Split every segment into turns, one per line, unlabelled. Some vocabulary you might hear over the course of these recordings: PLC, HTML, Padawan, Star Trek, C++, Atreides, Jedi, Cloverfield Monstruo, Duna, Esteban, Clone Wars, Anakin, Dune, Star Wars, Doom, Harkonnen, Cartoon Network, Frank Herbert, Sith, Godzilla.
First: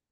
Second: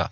Va.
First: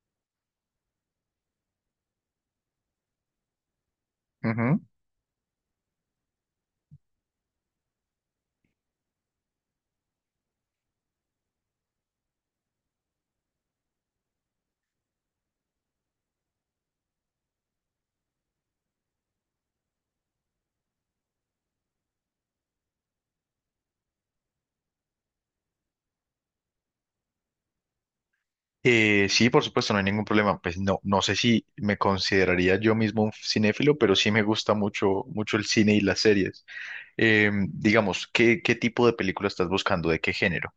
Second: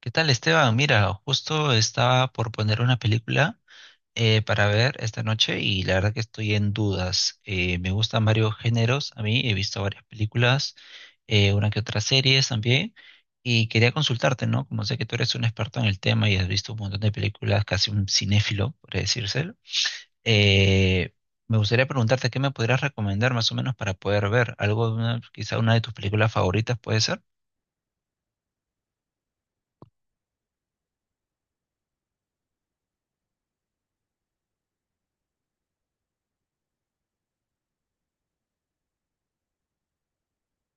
¿Qué tal, Esteban? Mira, justo estaba por poner una película para
Ujú.
ver esta noche y la verdad que estoy en dudas. Me gustan varios géneros, a mí he visto varias películas, una que otra series también, y quería consultarte, ¿no? Como sé que tú eres un experto en el tema y has visto un montón de películas, casi un cinéfilo, por decirse, eh, me gustaría preguntarte qué me podrías recomendar más o menos para poder ver algo, quizá una de tus películas favoritas, ¿puede ser?
Sí, por supuesto, no hay ningún problema. Pues no sé si me consideraría yo mismo un cinéfilo, pero sí me gusta mucho, mucho el cine y las series. Digamos, ¿qué tipo de película estás buscando? ¿De qué género?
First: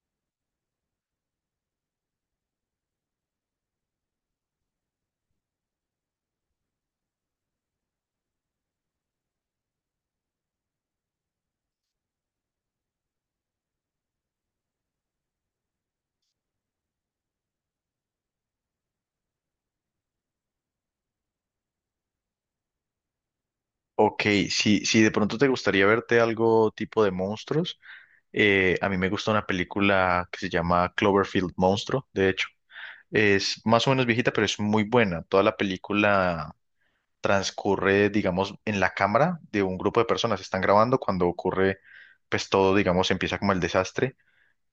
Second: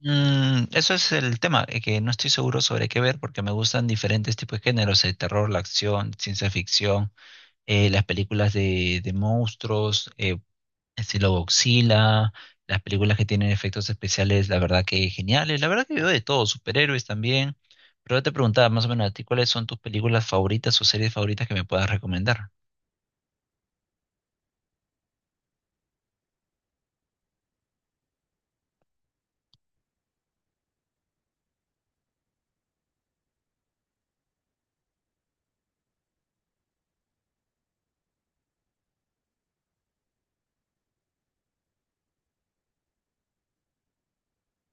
Eso es el tema, que no estoy seguro sobre qué ver porque me gustan diferentes tipos de géneros, el terror, la acción, ciencia ficción, las películas de monstruos, estilo Godzilla, las películas que tienen efectos especiales, la verdad que geniales, la verdad que veo de todo, superhéroes también, pero yo te preguntaba más o menos a ti cuáles son tus películas favoritas o series favoritas que me puedas recomendar.
Ok, si de pronto te gustaría verte algo tipo de monstruos, a mí me gusta una película que se llama Cloverfield Monstruo, de hecho. Es más o menos viejita, pero es muy buena. Toda la película transcurre, digamos, en la cámara de un grupo de personas. Están grabando cuando ocurre, pues todo, digamos, empieza como el desastre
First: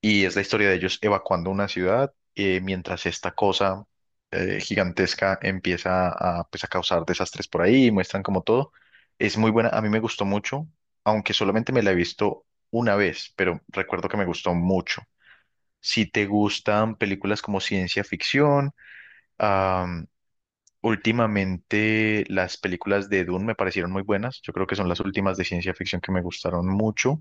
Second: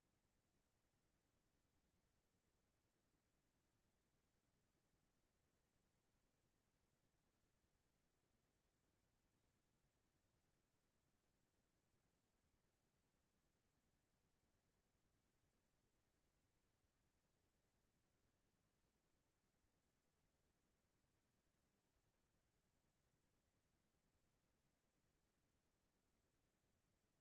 y es la historia de ellos evacuando una ciudad mientras esta cosa gigantesca empieza a, pues, a causar desastres por ahí muestran como todo. Es muy buena, a mí me gustó mucho, aunque solamente me la he visto una vez, pero recuerdo que me gustó mucho. Si te gustan películas como ciencia ficción, últimamente las películas de Dune me parecieron muy buenas. Yo creo que son las últimas de ciencia ficción que me gustaron mucho.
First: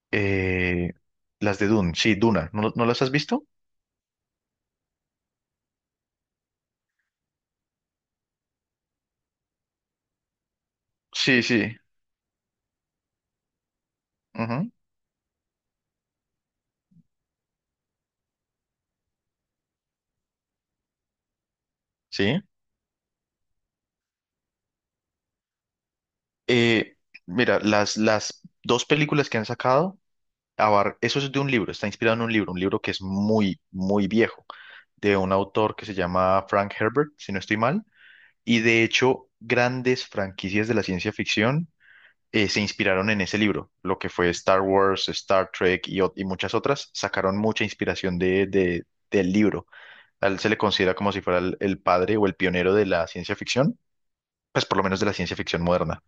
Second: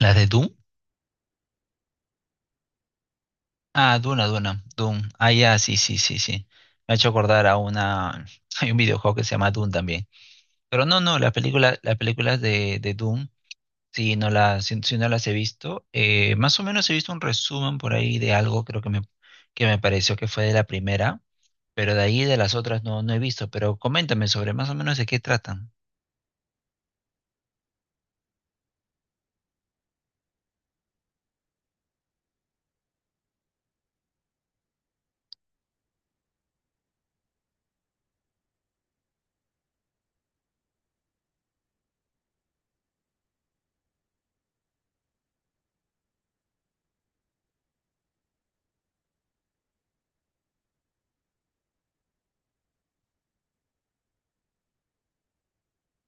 ¿Las de Doom?
Eh, las de Dune, sí, Duna. ¿No las has visto?
Ah, Duna, Duna, Doom. Ah, ya, sí, sí, sí, sí. Me ha hecho acordar a una. Hay un videojuego que se llama Doom también. Pero no, no,
Sí, sí.
las películas de Doom,
Ujú,
si no las he visto, más o menos he visto un resumen por ahí de algo, que me pareció que fue de la primera, pero de ahí de
sí.
las otras no, no he visto. Pero coméntame sobre más o menos de qué tratan.
Eh, mira, las dos películas que han sacado, eso es de un libro, está inspirado en un libro que es muy, muy viejo, de un autor que se llama Frank Herbert, si no estoy mal. Y de hecho, grandes franquicias de la ciencia ficción se inspiraron en ese libro, lo que fue Star Wars, Star Trek y muchas otras, sacaron mucha inspiración del libro. A él se le considera como si fuera el padre o el pionero de la ciencia ficción, pues por lo menos de la ciencia ficción moderna.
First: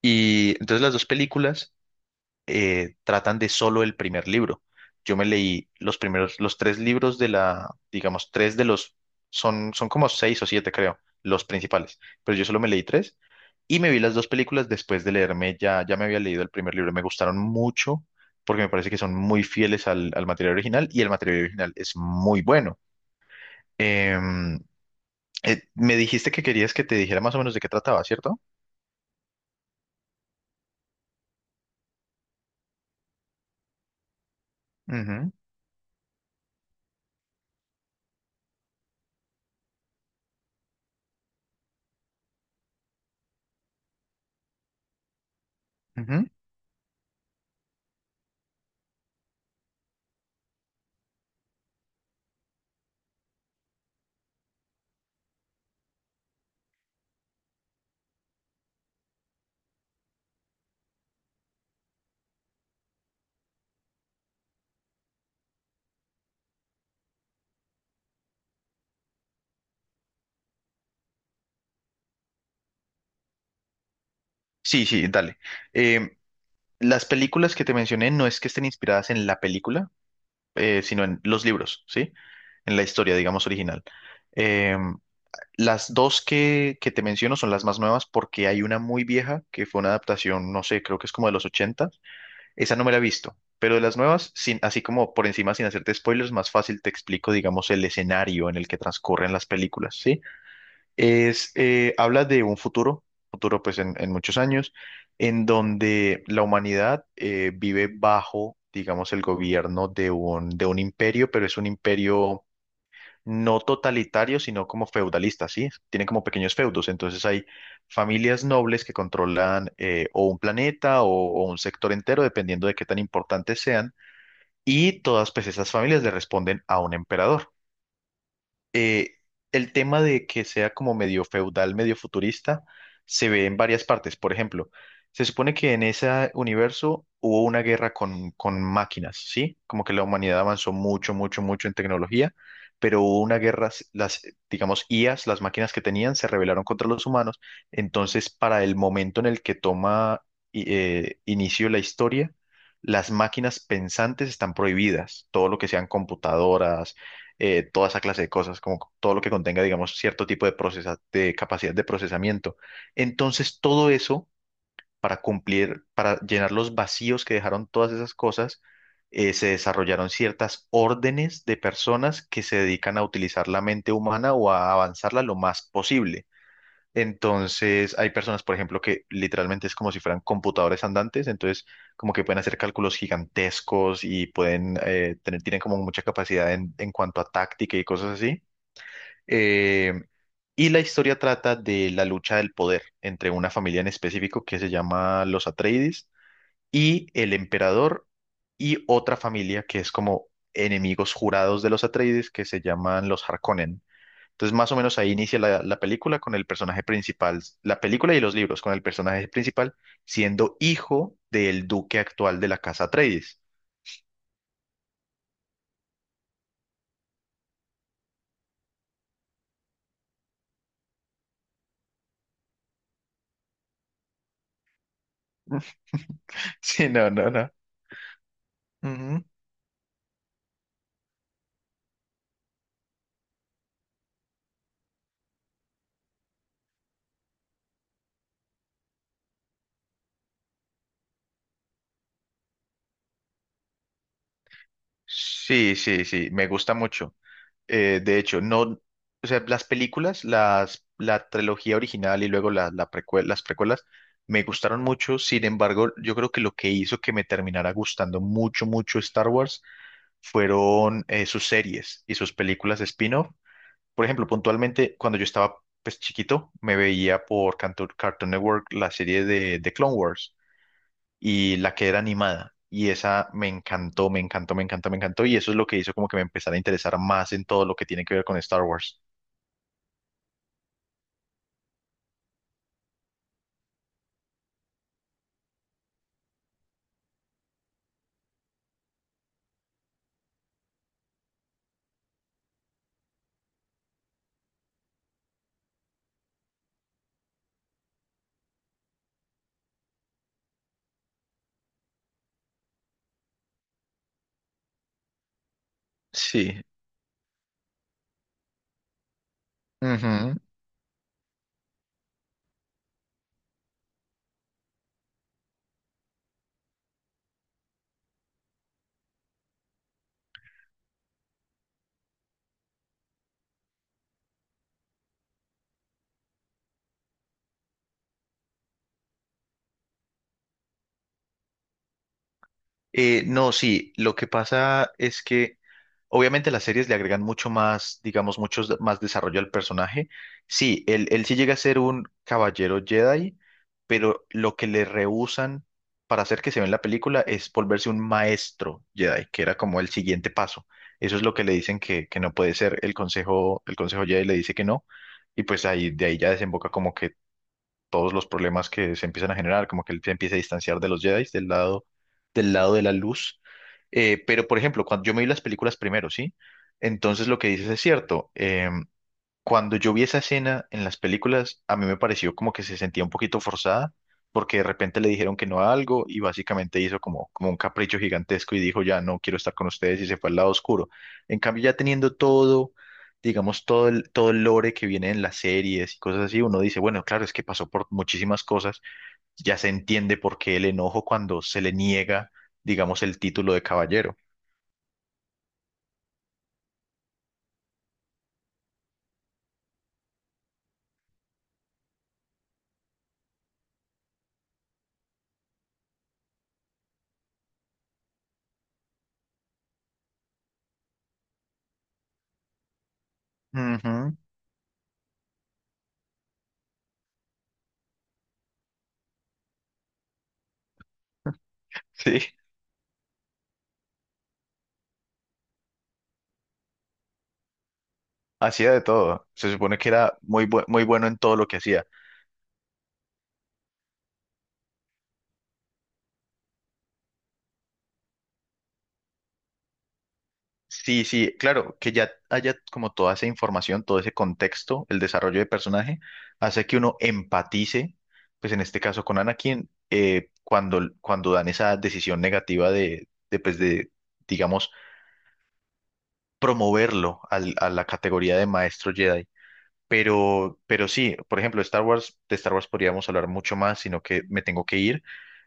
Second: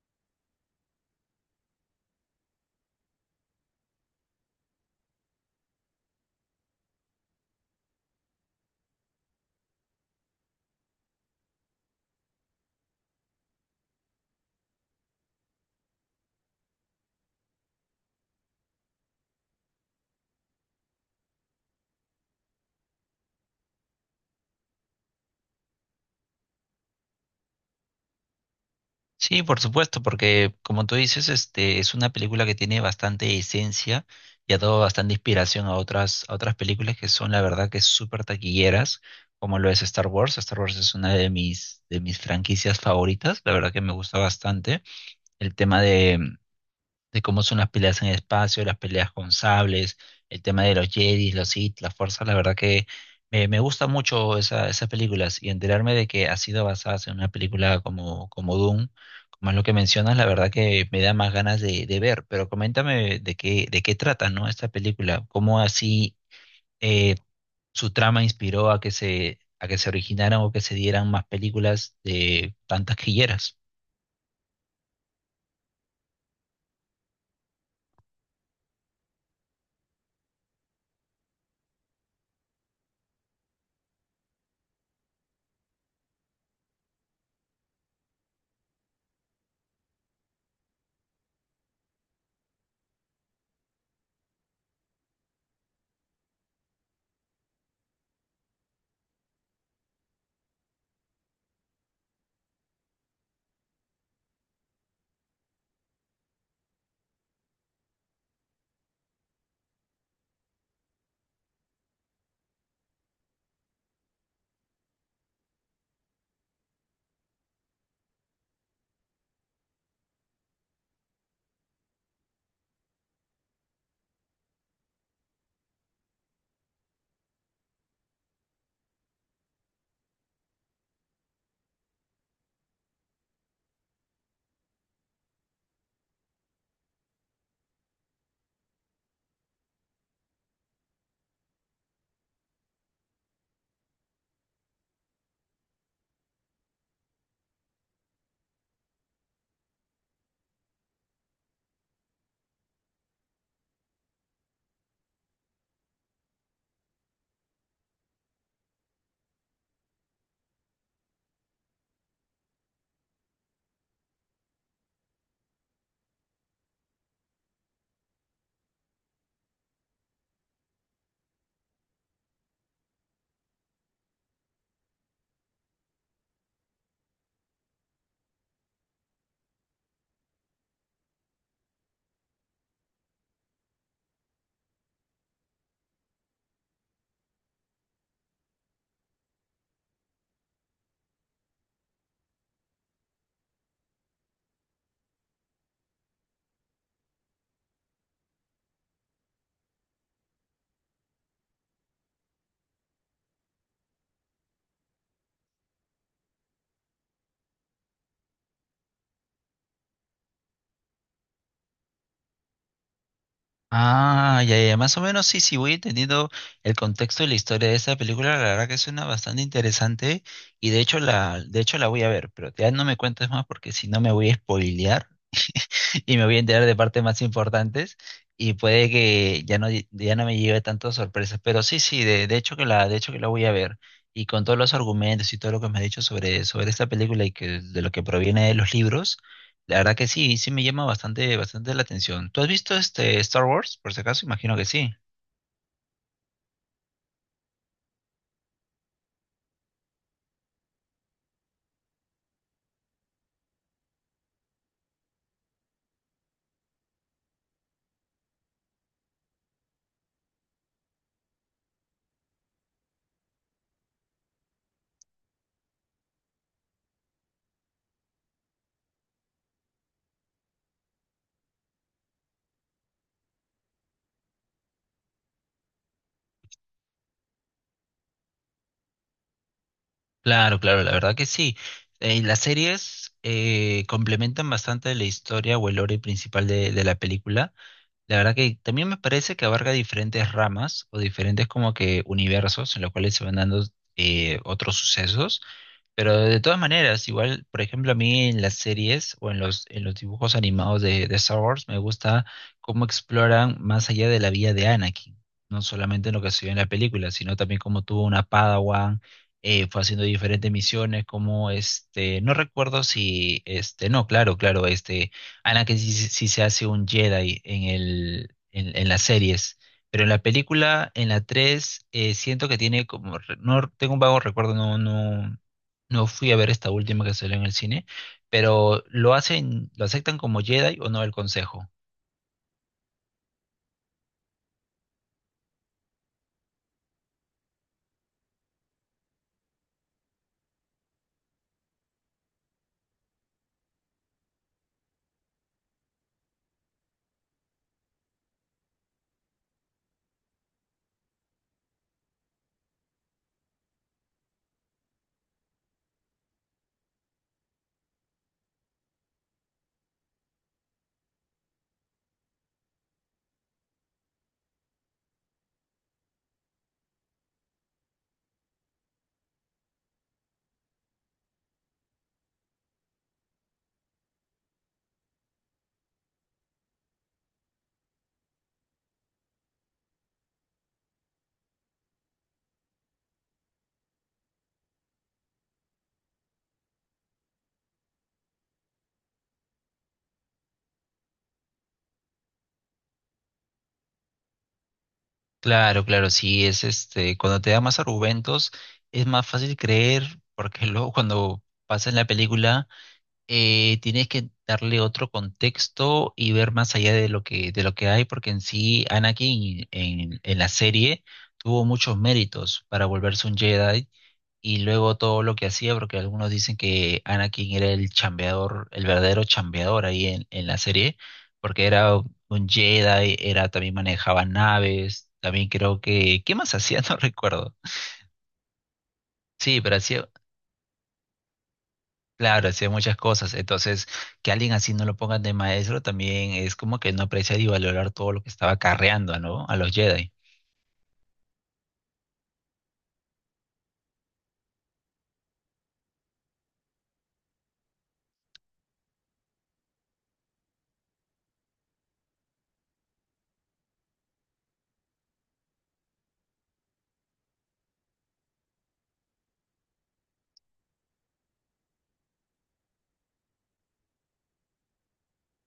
Y entonces las dos películas tratan de solo el primer libro. Yo me leí los primeros, los tres libros de la, digamos, tres de los, son como seis o siete, creo, los principales, pero yo solo me leí tres y me vi las dos películas después de leerme, ya me había leído el primer libro, me gustaron mucho porque me parece que son muy fieles al material original y el material original es muy bueno. Em, Me dijiste que querías que te dijera más o menos de qué trataba, ¿cierto?
Sí, por supuesto, porque como tú dices, este es una película que tiene bastante esencia y ha dado bastante
Ujú,
inspiración a otras películas que son la verdad que súper taquilleras, como lo es Star Wars. Star Wars es una de mis franquicias favoritas, la verdad que me gusta bastante. El tema
ujú.
de, de cómo son las peleas en el espacio, las peleas con sables, el tema de los Jedi, los Sith, las fuerzas, la verdad que me gusta mucho esas películas y enterarme de que ha sido basada en una película como, como Doom, como es lo que mencionas, la verdad que me da más ganas de ver, pero coméntame de qué trata, ¿no? Esta película, cómo así eh, su trama inspiró a que se originaran o que se dieran más películas de tantas quilleras.
Sí, sí, dale. Em, Las películas que te mencioné no es que estén inspiradas en la película, sino en los libros, ¿sí? En la historia, digamos, original. Eh, las dos que te menciono son las más nuevas porque hay una muy vieja que fue una adaptación, no sé, creo que es como de los 80. Esa no me la he visto, pero de las nuevas, sin, así como por encima, sin hacerte spoilers, más fácil te explico, digamos, el escenario en el que transcurren las películas, ¿sí? Es, habla de un futuro, futuro pues en muchos años, en donde la humanidad vive bajo, digamos, el gobierno de un imperio, pero es un imperio no totalitario, sino como feudalista, ¿sí? Tiene como pequeños feudos, entonces hay familias nobles que controlan o un planeta o un sector entero, dependiendo de qué tan importantes sean, y todas pues esas familias le responden a un emperador eh, el tema de que sea como medio feudal, medio futurista, se ve en varias partes. Por ejemplo, se supone que en ese universo hubo una guerra con máquinas, ¿sí? Como que la humanidad avanzó mucho, mucho, mucho en tecnología, pero hubo una guerra, las, digamos, IAs, las máquinas que tenían, se rebelaron contra los humanos. Entonces, para el momento en el que toma inicio la historia, las máquinas pensantes están prohibidas, todo lo que sean computadoras, toda esa clase de cosas, como todo lo que contenga, digamos, cierto tipo de de capacidad de procesamiento. Entonces, todo eso, para cumplir, para llenar los vacíos que dejaron todas esas cosas, se desarrollaron ciertas órdenes de personas que se dedican a utilizar la mente humana o a avanzarla lo más posible. Entonces, hay personas, por ejemplo, que literalmente es como si fueran computadores andantes, entonces como que pueden hacer cálculos gigantescos y pueden tienen como mucha capacidad en cuanto a táctica y cosas así. Eh, y la historia trata de la lucha del poder entre una familia en específico que se llama los Atreides y el emperador y otra familia que es como enemigos jurados de los Atreides que se llaman los Harkonnen. Entonces, más o menos ahí inicia la película con el personaje principal, la película y los libros, con el personaje principal siendo hijo del duque actual de la casa Atreides.
Ah, ya, ya, más o menos sí, sí, voy entendiendo el contexto y la historia de esta película, la verdad que suena bastante interesante y de hecho la voy a ver, pero ya no me cuentes más porque si no me voy a spoilear y me voy a enterar de
Sí,
partes
no,
más
no, no.
importantes y puede
Ujú.
que ya no, ya no me lleve tantas sorpresas, pero sí, sí, de hecho que la, de hecho que la voy a ver y con todos los argumentos y todo lo que me has dicho sobre, sobre esta película y que de lo que proviene de los libros, la verdad que sí, sí me llama bastante, bastante la atención. ¿Tú has visto este Star Wars, por si acaso? Imagino que sí.
Sí, sí, sí, me gusta mucho. De hecho, no, o sea, las películas, las, la trilogía original y luego las precuelas me gustaron mucho. Sin embargo, yo creo que lo que hizo que me terminara gustando mucho, mucho Star Wars fueron sus series y sus películas spin-off. Por ejemplo, puntualmente, cuando yo estaba pues, chiquito, me veía por Cartoon Network la serie de Clone Wars y la que era animada. Y esa me encantó, me encantó, me encantó, me encantó. Y eso es lo que hizo como que me empezara a interesar más en todo lo que tiene que ver con Star Wars.
Claro, claro, la verdad que sí. Y las series complementan bastante la historia o el lore principal de la película. La verdad que también me parece que abarca diferentes ramas o diferentes como que universos en los cuales se van dando otros sucesos. Pero de todas maneras, igual, por ejemplo, a mí en las series o en los dibujos animados de Star Wars me gusta cómo exploran más allá de la vida de Anakin, no solamente en lo que se vio en
Sí.
la película, sino también cómo tuvo una Padawan, fue haciendo
Ujú.
diferentes misiones, como este, no recuerdo si, este, no, claro, claro, este, Anakin sí, sí se hace un Jedi en en las series. Pero en la película, en la 3 siento que tiene como, no tengo un vago recuerdo, no, no, no fui a ver esta última que salió en el cine, pero lo hacen, lo aceptan como Jedi o no el consejo.
No, sí, lo que pasa es que obviamente las series le agregan mucho más, digamos, mucho más desarrollo al personaje. Sí, él sí llega a ser un caballero Jedi, pero lo que le rehúsan para hacer que se vea en la película es volverse un maestro Jedi, que era como el siguiente paso. Eso es lo que le dicen que no puede ser. El consejo Jedi le dice que no, y pues ahí, de ahí ya desemboca como que todos los problemas que se empiezan a generar, como que él se empieza a distanciar de los Jedi, del lado de la luz. Pero, por ejemplo, cuando yo me vi las películas primero, ¿sí? Entonces lo que dices es cierto. Cuando yo vi esa escena en las películas, a mí me pareció como que se sentía un poquito forzada, porque de repente le dijeron que no a algo y básicamente hizo como, como un capricho gigantesco y dijo, ya no quiero estar con ustedes y se fue al lado oscuro. En cambio, ya teniendo todo, digamos, todo el lore que viene en las series y cosas así, uno dice, bueno, claro, es que pasó por muchísimas cosas, ya se entiende por qué el enojo cuando se le niega, digamos, el título de caballero.
Claro, claro, sí, es este, cuando te da más argumentos, es más fácil creer, porque luego cuando pasa en la película, tienes que darle otro contexto y ver más allá de lo que hay, porque en sí en la serie tuvo muchos méritos para volverse un Jedi
Ujú,
y luego todo lo que hacía, porque algunos dicen que Anakin era el chambeador, el verdadero chambeador ahí en la serie, porque era
sí,
un Jedi, era, también manejaba naves, también creo que, ¿qué más hacía? No recuerdo.
hacía de todo. Se
Sí, pero
supone que
hacía,
era muy, muy bueno en todo lo que hacía.
claro, hacía muchas cosas. Entonces, que alguien así no lo pongan de maestro también es como que no apreciar y valorar todo lo que estaba carreando, ¿no? A los Jedi.
Sí, sí, claro, que ya haya como toda esa información, todo ese contexto, el desarrollo de personaje, hace que uno empatice, pues en este caso con Anakin, cuando, cuando dan esa decisión negativa digamos, a la categoría de maestro Jedi. Pero sí, por ejemplo, Star Wars, de Star Wars podríamos hablar mucho más, sino que me tengo que ir,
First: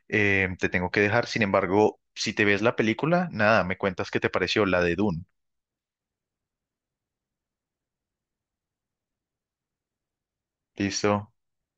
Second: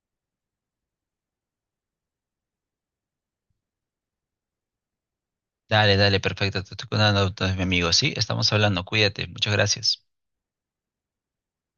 te tengo que dejar. Sin embargo, si te ves la película, nada, me cuentas qué te pareció la de Dune.
Dale, dale, perfecto. Te estoy contando, entonces, mi amigo. Sí, estamos hablando. Cuídate. Muchas gracias.
¿Listo?